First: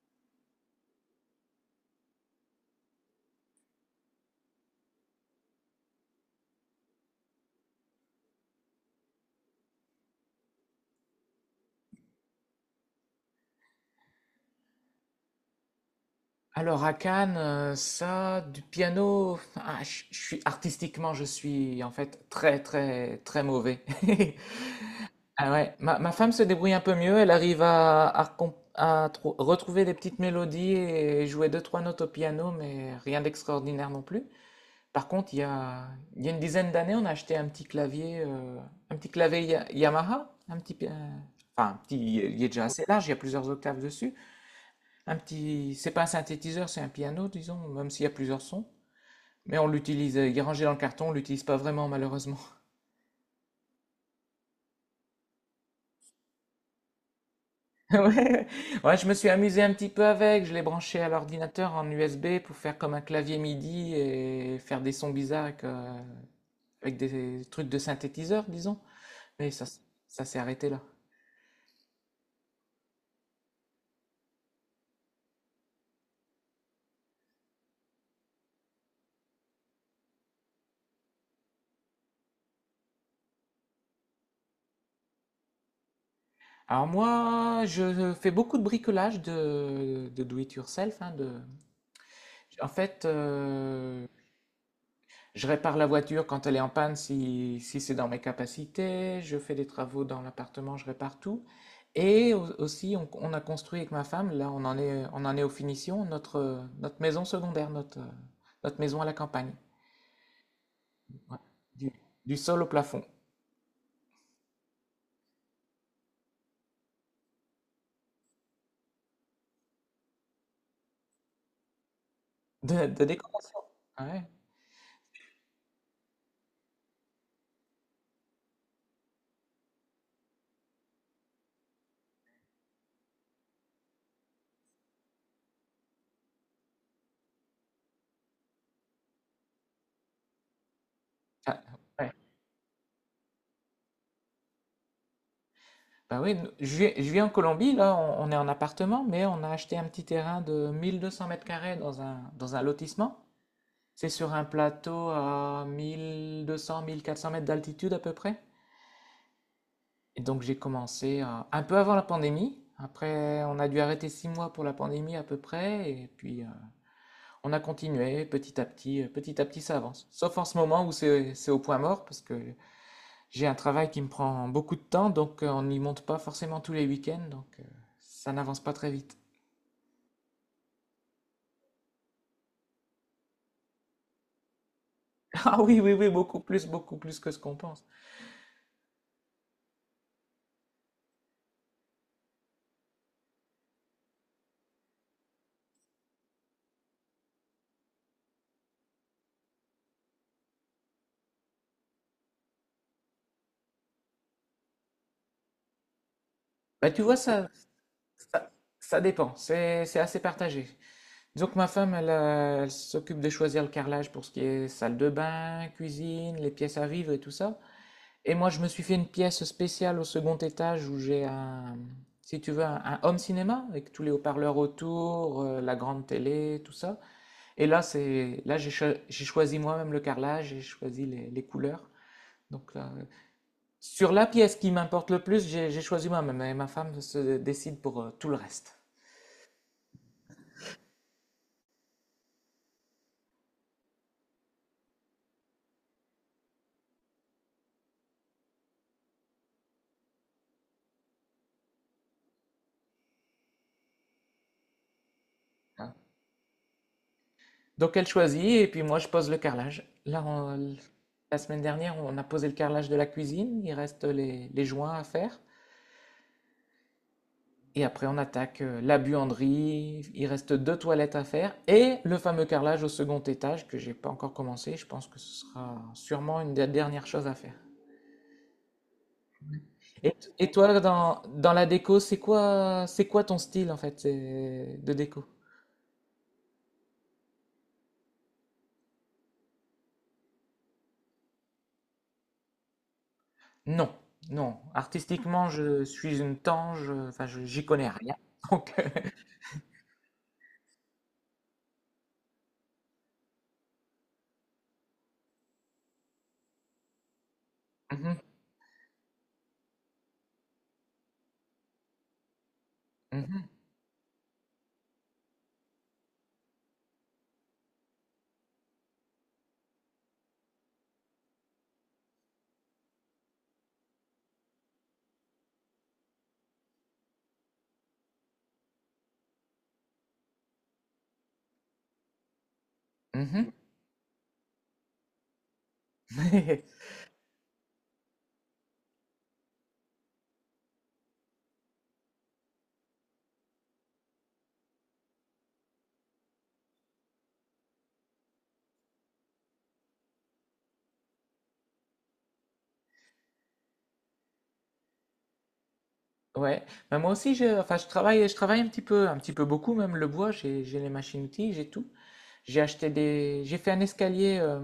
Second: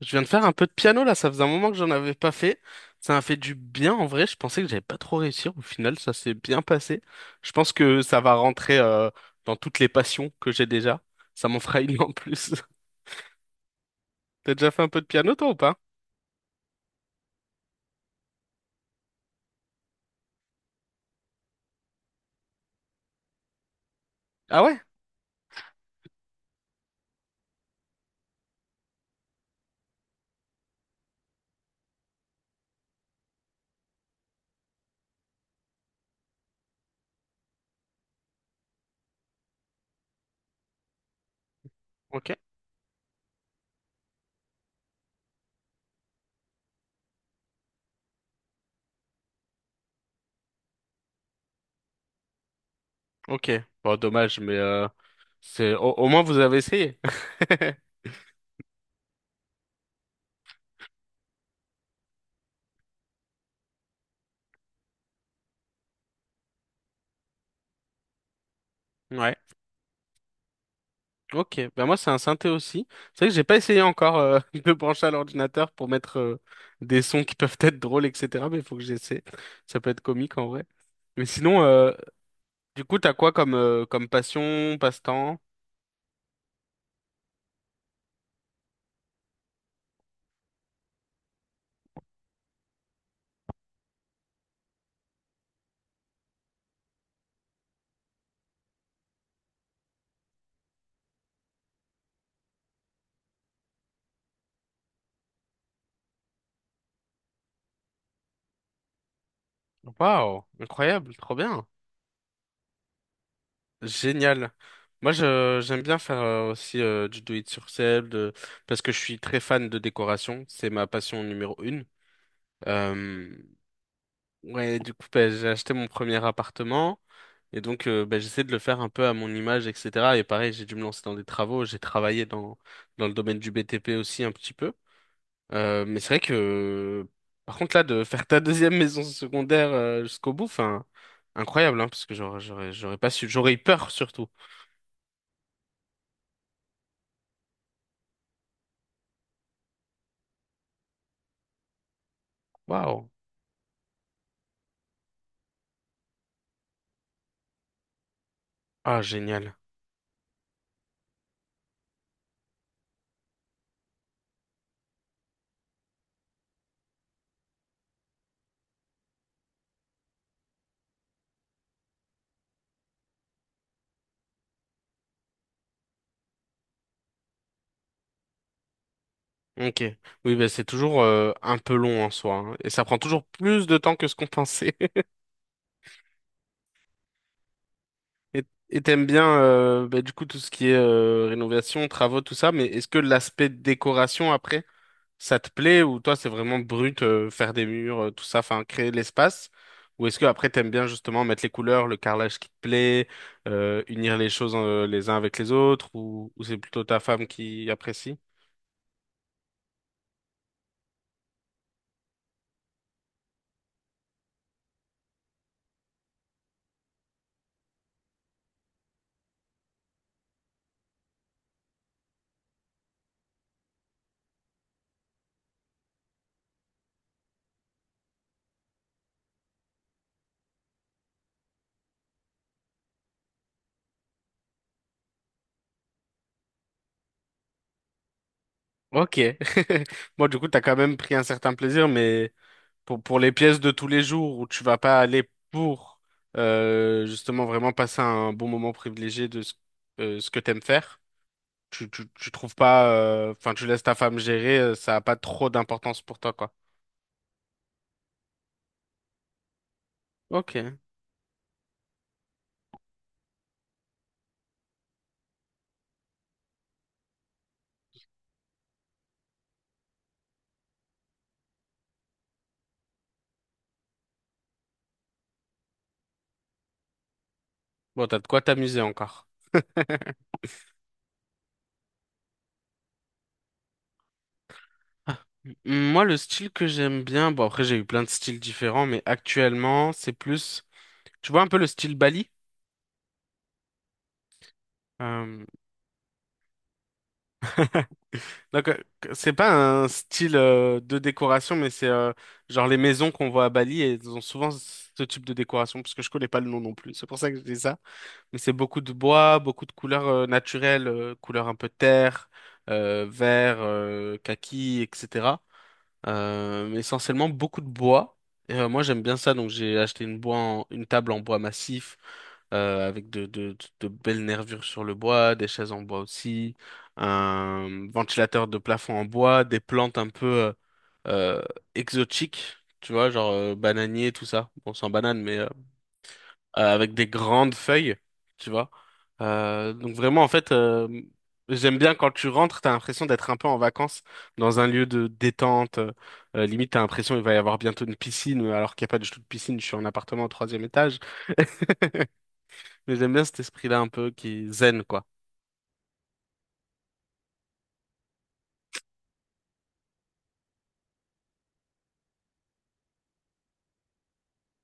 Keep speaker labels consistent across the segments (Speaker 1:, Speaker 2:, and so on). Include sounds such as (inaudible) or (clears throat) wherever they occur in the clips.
Speaker 1: Je viens de faire un peu de piano là, ça faisait un moment que j'en avais pas fait. Ça m'a fait du bien en vrai, je pensais que j'allais pas trop réussir. Au final, ça s'est bien passé. Je pense que ça va rentrer dans toutes les passions que j'ai déjà. Ça m'en fera une en plus. (laughs) T'as déjà fait un peu de piano toi ou pas?
Speaker 2: Alors à Cannes, ça, du piano, ah, je suis artistiquement, je suis en fait très très très mauvais. (laughs)
Speaker 1: Ah ouais?
Speaker 2: Ah ouais, ma femme se débrouille un peu mieux, elle arrive à retrouver des petites mélodies et jouer deux trois notes au piano, mais rien d'extraordinaire non plus. Par contre, il y a une dizaine d'années, on a acheté un petit clavier Yamaha, enfin un petit,
Speaker 1: Ok.
Speaker 2: il est déjà assez large, il y a plusieurs octaves dessus. Un petit, c'est pas un synthétiseur, c'est un piano, disons, même s'il y a plusieurs sons. Mais on l'utilise, il est rangé dans le carton, on l'utilise pas vraiment malheureusement. (laughs)
Speaker 1: Ok. Bon, dommage, mais c'est au moins vous avez essayé. (laughs)
Speaker 2: Ouais. Ouais, je me suis amusé un petit peu avec, je l'ai branché à l'ordinateur en USB pour faire comme un clavier MIDI et faire des sons bizarres avec, avec des trucs de synthétiseur, disons.
Speaker 1: Ouais.
Speaker 2: Mais ça, s- Ça s'est arrêté là.
Speaker 1: Ok, ben moi c'est un synthé aussi. C'est vrai que j'ai pas essayé encore (laughs) de me brancher à l'ordinateur pour mettre des sons qui peuvent être drôles, etc. Mais il faut que j'essaie. Ça peut être comique en vrai. Mais sinon, du coup, t'as quoi comme comme passion, passe-temps?
Speaker 2: Alors moi, je fais beaucoup de bricolage de do it yourself, hein, de... En fait, je répare la voiture quand elle est en panne si, si c'est dans mes capacités. Je fais des travaux dans l'appartement, je répare tout. Et aussi, on a construit avec ma femme, là on en est aux finitions, notre maison secondaire, notre maison à la campagne.
Speaker 1: Waouh, incroyable, trop
Speaker 2: Ouais.
Speaker 1: bien.
Speaker 2: Du, du sol au plafond.
Speaker 1: Génial. Moi, j'aime bien faire aussi du do it yourself de- parce que je suis très fan de décoration. C'est ma passion numéro une.
Speaker 2: De
Speaker 1: Euh,
Speaker 2: décoration. Ah ouais.
Speaker 1: ouais, du coup, bah, j'ai acheté mon premier appartement et donc bah, j'essaie de le faire un peu à mon image, etc. Et pareil, j'ai dû me lancer dans des travaux. J'ai travaillé dans le domaine du BTP aussi un petit peu. Mais c'est vrai que, par contre, là, de faire ta deuxième (laughs) maison secondaire jusqu'au bout, enfin,
Speaker 2: Ah,
Speaker 1: incroyable, hein, parce
Speaker 2: ouais.
Speaker 1: que j'aurais pas su, j'aurais eu peur surtout.
Speaker 2: Bah oui, je vis en Colombie, là on est en appartement, mais on a acheté un petit terrain de 1200 mètres carrés dans un
Speaker 1: Waouh.
Speaker 2: lotissement. C'est sur un plateau à mille deux cents, mille quatre cents mètres d'altitude à peu près.
Speaker 1: Ah, génial.
Speaker 2: Et donc j'ai commencé un peu avant la pandémie. Après, on a dû arrêter six mois pour la pandémie à peu près. Et puis on a continué petit à petit. Petit à petit, ça avance. Sauf en ce moment où c'est au point mort parce que j'ai un travail qui me prend beaucoup de temps. Donc on n'y monte pas forcément tous les week-ends. Donc ça n'avance pas très vite.
Speaker 1: Ok. Oui, bah, c'est toujours un peu long en soi, hein, et ça prend toujours plus de temps que ce qu'on pensait. (laughs)
Speaker 2: (laughs) Ah oui, oui, oui, beaucoup plus que ce qu'on pense.
Speaker 1: Et et t'aimes bien, bah, du coup, tout ce qui est rénovation, travaux, tout ça, mais est-ce que l'aspect décoration après ça te plaît ou toi c'est vraiment brut, faire des murs, tout ça, enfin créer de l'espace? Ou est-ce que après t'aimes bien justement mettre les couleurs, le carrelage qui te plaît, unir les choses les uns avec les autres ou c'est plutôt
Speaker 2: Bah,
Speaker 1: ta
Speaker 2: tu vois,
Speaker 1: femme qui apprécie?
Speaker 2: Ça, ça dépend, c'est assez partagé. Disons que ma femme, elle, elle s'occupe de choisir le carrelage pour ce qui est salle de bain, cuisine, les pièces à vivre et tout ça. Et moi, je me suis fait une pièce spéciale au second étage où j'ai si tu veux, un home cinéma avec tous les haut-parleurs autour, la grande télé, tout ça. Et là, c'est, là, j'ai cho- j'ai choisi moi-même le carrelage, j'ai choisi les couleurs. Donc là, sur la pièce qui m'importe le plus, j'ai choisi moi-même et ma femme se décide pour tout le reste.
Speaker 1: Ok. (laughs) Bon, du coup, t'as quand même pris un certain plaisir, mais pour les pièces de tous les jours où tu vas pas aller pour justement vraiment passer un bon moment privilégié de ce, ce que t'aimes faire, tu trouves pas, enfin, tu laisses ta femme gérer, ça a pas trop d'importance pour toi, quoi.
Speaker 2: Donc elle choisit et puis moi je pose le carrelage.
Speaker 1: Ok.
Speaker 2: La semaine dernière, on a posé le carrelage de la cuisine, il reste les joints à faire. Et après, on attaque la buanderie, il reste deux toilettes à faire et le fameux carrelage au second étage que j'ai pas encore commencé. Je pense que ce sera sûrement une des dernières choses à faire.
Speaker 1: Bon, t'as de quoi t'amuser encore.
Speaker 2: Et toi, dans, dans la déco, c'est quoi, c'est quoi ton style de
Speaker 1: Ah.
Speaker 2: déco?
Speaker 1: M- Moi, le style que j'aime bien, bon, après, j'ai eu plein de styles différents, mais actuellement, c'est plus, tu vois un peu le style Bali?
Speaker 2: Non, non.
Speaker 1: Euh,
Speaker 2: Artistiquement, je suis une tange, enfin, j'y connais rien. (laughs) Donc,
Speaker 1: c'est pas un style de décoration, mais c'est genre les maisons qu'on voit à Bali, et elles ont souvent ce type de décoration, parce que je connais pas le nom non plus. C'est pour ça que je dis ça.
Speaker 2: mhm.
Speaker 1: Et c'est beaucoup de bois, beaucoup de couleurs naturelles, couleurs un peu terre,
Speaker 2: Mmh mh.
Speaker 1: vert, kaki, etc. Mais essentiellement beaucoup de bois. Et, moi j'aime bien ça, donc j'ai acheté une table en bois massif avec de belles nervures sur le bois, des chaises en bois aussi, un ventilateur de plafond en bois, des plantes un peu euh, exotiques, tu vois, genre
Speaker 2: (laughs)
Speaker 1: bananier, tout ça. Bon, sans banane, mais avec des grandes feuilles, tu vois. Donc vraiment, en fait, j'aime bien quand tu rentres, t'as l'impression d'être un peu en vacances dans un lieu de détente. Limite, t'as l'impression il va y avoir bientôt une piscine, alors qu'il n'y a pas du tout de piscine, je suis en appartement au troisième étage. (laughs) Mais j'aime bien cet esprit-là un peu qui est zen, quoi.
Speaker 2: Ouais. Bah, moi aussi je travaille un petit peu beaucoup même le bois, j'ai les machines-outils, j'ai tout. J'ai acheté des J'ai fait un escalier,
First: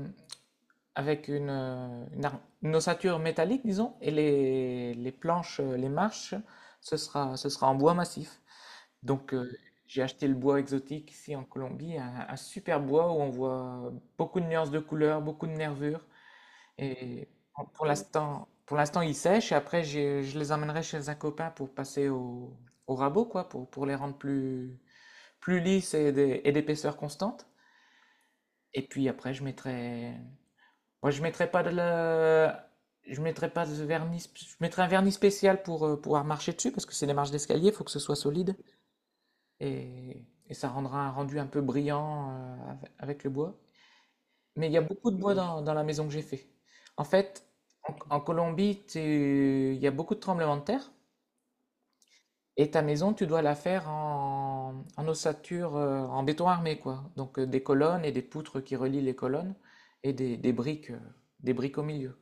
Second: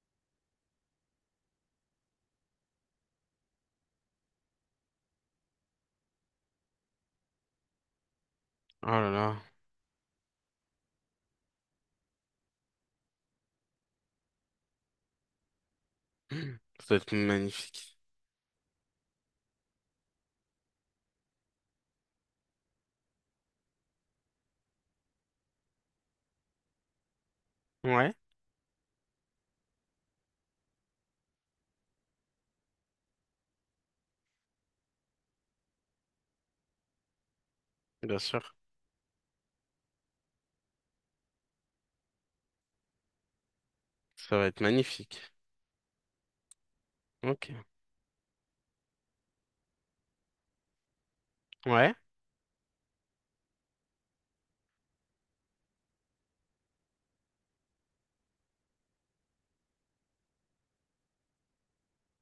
Speaker 2: avec une ossature métallique disons et les planches, les marches, ce sera en bois massif.
Speaker 1: Oh là
Speaker 2: Donc
Speaker 1: là,
Speaker 2: j'ai acheté le bois exotique ici en Colombie, un super bois où on voit beaucoup de nuances de couleurs, beaucoup de nervures.
Speaker 1: (clears throat) ça va être
Speaker 2: Et
Speaker 1: magnifique.
Speaker 2: pour l'instant, ils sèchent. Et après, je les emmènerai chez un copain pour passer au, au rabot, quoi, pour les rendre plus, plus lisses et d'épaisseur constante.
Speaker 1: Ouais,
Speaker 2: Et puis après, je mettrai pas de la, je mettrai pas de vernis, sp- je mettrai un vernis spécial pour pouvoir marcher dessus parce que c'est des marches d'escalier, il faut que ce soit
Speaker 1: bien sûr,
Speaker 2: solide et ça rendra un rendu un peu brillant avec le bois.
Speaker 1: ça va être
Speaker 2: Mais il y a beaucoup de
Speaker 1: magnifique.
Speaker 2: bois dans, dans la maison que j'ai fait. En fait,
Speaker 1: Ok,
Speaker 2: en, en Colombie, il y a beaucoup de tremblements de terre.
Speaker 1: ouais,
Speaker 2: Et ta maison, tu dois la faire en, en ossature, en béton armé, quoi. Donc des colonnes et des poutres qui relient les colonnes et des briques au milieu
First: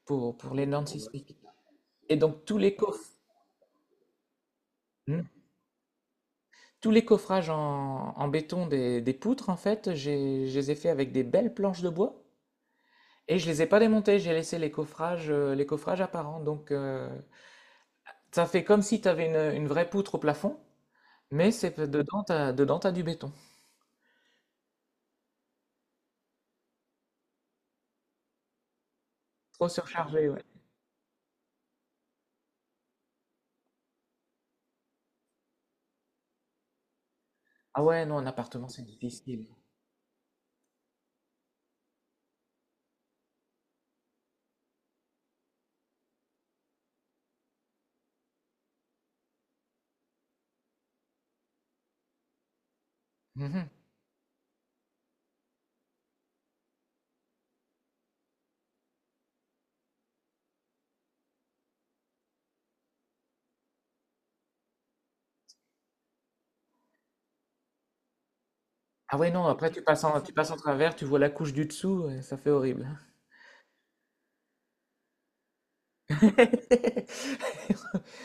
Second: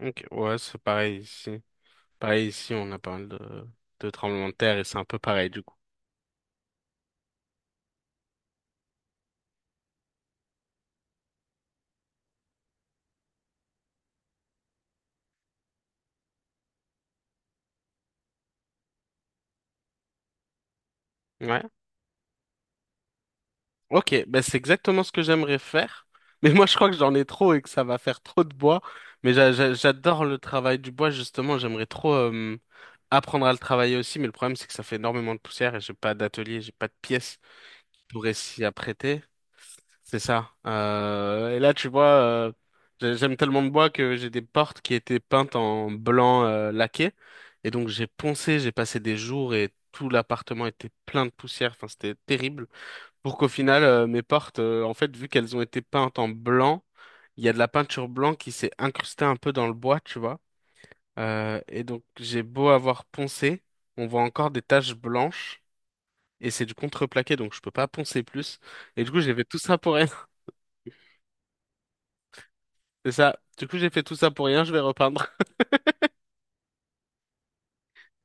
Speaker 1: ok,
Speaker 2: pour
Speaker 1: ouais,
Speaker 2: les
Speaker 1: c'est
Speaker 2: normes
Speaker 1: pareil
Speaker 2: sismiques.
Speaker 1: ici.
Speaker 2: Et donc
Speaker 1: Pareil
Speaker 2: tous
Speaker 1: ici,
Speaker 2: les
Speaker 1: on a
Speaker 2: coffres,
Speaker 1: pas mal de tremblements de terre et c'est un peu
Speaker 2: hmm,
Speaker 1: pareil du coup.
Speaker 2: tous les coffrages en, en béton des poutres, en fait, je les ai fait avec des belles planches de bois. Et je les ai pas démontés, j'ai laissé les coffrages apparents. Donc, ça fait comme si tu avais une vraie poutre au plafond, mais
Speaker 1: Ouais.
Speaker 2: c'est dedans, t'as du béton.
Speaker 1: Ok, ben c'est exactement ce que j'aimerais faire. (laughs) Mais moi, je crois que j'en ai trop et que ça va faire trop de bois. Mais
Speaker 2: Trop
Speaker 1: j'adore
Speaker 2: surchargé,
Speaker 1: le
Speaker 2: ouais.
Speaker 1: travail du bois, justement. J'aimerais trop apprendre à le travailler aussi. Mais le problème, c'est que ça fait énormément de poussière et j'ai pas d'atelier, j'ai pas de pièces
Speaker 2: Ah ouais, non,
Speaker 1: pour
Speaker 2: un
Speaker 1: s'y
Speaker 2: appartement, c'est
Speaker 1: apprêter.
Speaker 2: difficile.
Speaker 1: C'est ça. Et là, tu vois, j'aime tellement le bois que j'ai des portes qui étaient peintes en blanc laqué. Et donc, j'ai poncé, j'ai passé des jours et tout l'appartement était plein de poussière. Enfin, c'était terrible. Pour qu'au
Speaker 2: Mhm.
Speaker 1: final, mes portes, en fait, vu qu'elles ont été peintes en blanc, il y a de la peinture blanc qui s'est incrustée un peu dans le bois, tu vois. Et donc, j'ai beau avoir poncé, on voit encore des taches blanches. Et c'est du contreplaqué, donc je peux pas poncer plus. Et du
Speaker 2: Ah
Speaker 1: coup,
Speaker 2: ouais,
Speaker 1: j'ai fait
Speaker 2: non,
Speaker 1: tout
Speaker 2: après,
Speaker 1: ça pour rien.
Speaker 2: tu passes en travers, tu vois la couche du dessous, ouais, ça fait horrible.
Speaker 1: C'est ça. Du coup, j'ai fait tout ça pour rien, je vais repeindre.
Speaker 2: (laughs)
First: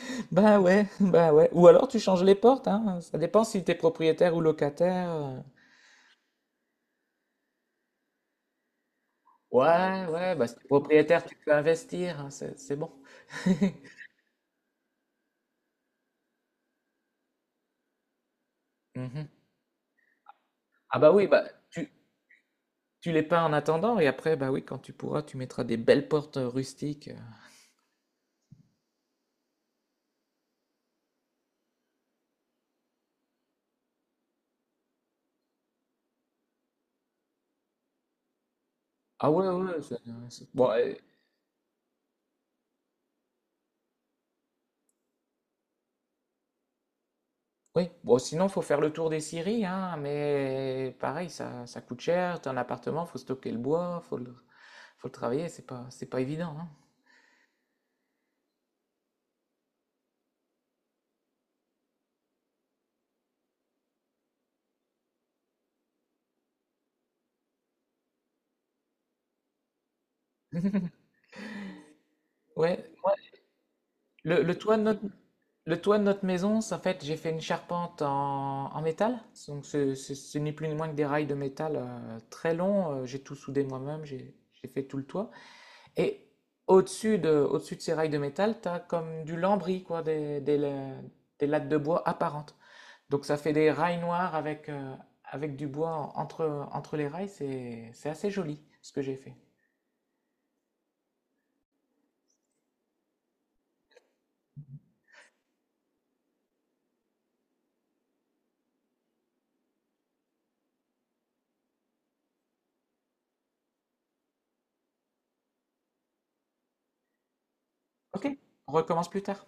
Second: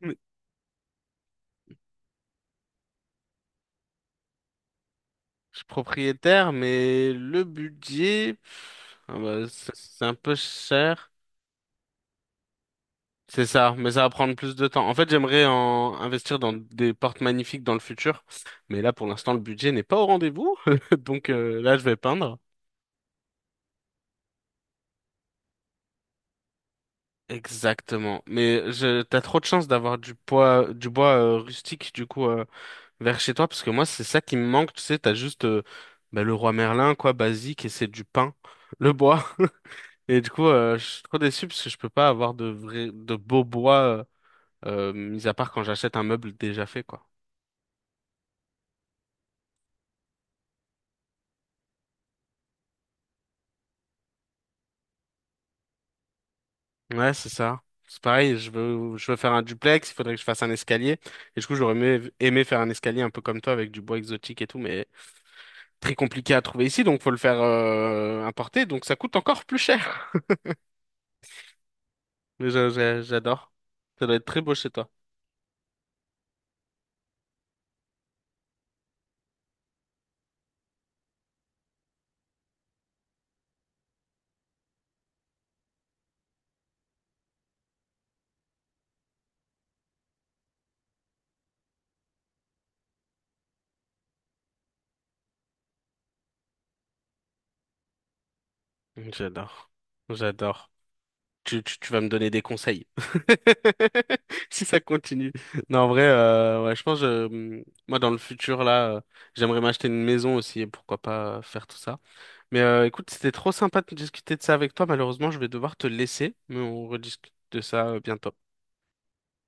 Speaker 1: (laughs) Mais
Speaker 2: Bah ouais, bah ouais. Ou alors, tu changes les portes, hein. Ça dépend si t'es propriétaire ou locataire.
Speaker 1: je suis propriétaire, mais le budget, pff, ah bah, c'est
Speaker 2: Ouais,
Speaker 1: un peu
Speaker 2: ouais, bah si t'es
Speaker 1: cher.
Speaker 2: propriétaire, tu peux investir, hein, c'est bon.
Speaker 1: C'est ça,
Speaker 2: (laughs)
Speaker 1: mais ça va prendre plus de temps. En fait, j'aimerais en investir dans des portes magnifiques dans le futur, mais là, pour
Speaker 2: Mhm.
Speaker 1: l'instant, le budget n'est pas au rendez-vous. (laughs)
Speaker 2: Ah bah oui,
Speaker 1: Donc
Speaker 2: bah
Speaker 1: là, je
Speaker 2: tu,
Speaker 1: vais peindre.
Speaker 2: Tu les peins en attendant et après, bah oui, quand tu pourras, tu mettras des belles portes rustiques.
Speaker 1: Exactement. Mais t'as trop de chance d'avoir du bois rustique, du coup, vers chez toi, parce que moi, c'est ça qui me manque. Tu sais, t'as juste bah, le roi Merlin, quoi, basique, et c'est du pain, le bois.
Speaker 2: Ah ouais, ouais,
Speaker 1: Et du coup,
Speaker 2: bon,
Speaker 1: je suis trop déçu parce que je peux pas avoir de vrai, de beau bois, mis à part quand j'achète un meuble déjà fait, quoi.
Speaker 2: oui, bon, sinon, faut faire le tour des scieries, hein, mais pareil, ça coûte cher, t'as un appartement, faut stocker le bois, faut le travailler, c'est pas évident, hein.
Speaker 1: Ouais, c'est ça. C'est pareil, je veux faire un duplex, il faudrait que je fasse un escalier. Et du coup, aimé faire un escalier un peu comme toi avec du bois exotique et tout, mais très compliqué à trouver ici, donc faut le faire, importer, donc ça coûte encore plus cher. (laughs) Mais
Speaker 2: Ouais, ouais,
Speaker 1: j'adore. Ça doit être très
Speaker 2: le,
Speaker 1: beau
Speaker 2: le
Speaker 1: chez
Speaker 2: toit de
Speaker 1: toi.
Speaker 2: notre, le toit de notre maison, ça, en fait, j'ai fait une charpente en, en métal, donc ce n'est plus ni moins que des rails de métal très longs, j'ai tout soudé moi-même, j'ai fait tout le toit. Et au-dessus de ces rails de métal, tu as comme du lambris, quoi, des lattes de bois apparentes. Donc ça fait des rails noirs avec, avec du bois entre, entre les rails. C'est assez joli ce que j'ai fait.
Speaker 1: J'adore. J'adore. Tu vas me donner des conseils. (laughs) Si ça continue. Non, en vrai, ouais, je pense, moi, dans le futur, là, j'aimerais m'acheter une maison aussi et pourquoi pas faire tout ça. Mais écoute, c'était trop sympa de discuter de ça avec toi. Malheureusement, je vais devoir te laisser, mais on rediscute de ça
Speaker 2: Ok,
Speaker 1: bientôt.
Speaker 2: on recommence plus tard.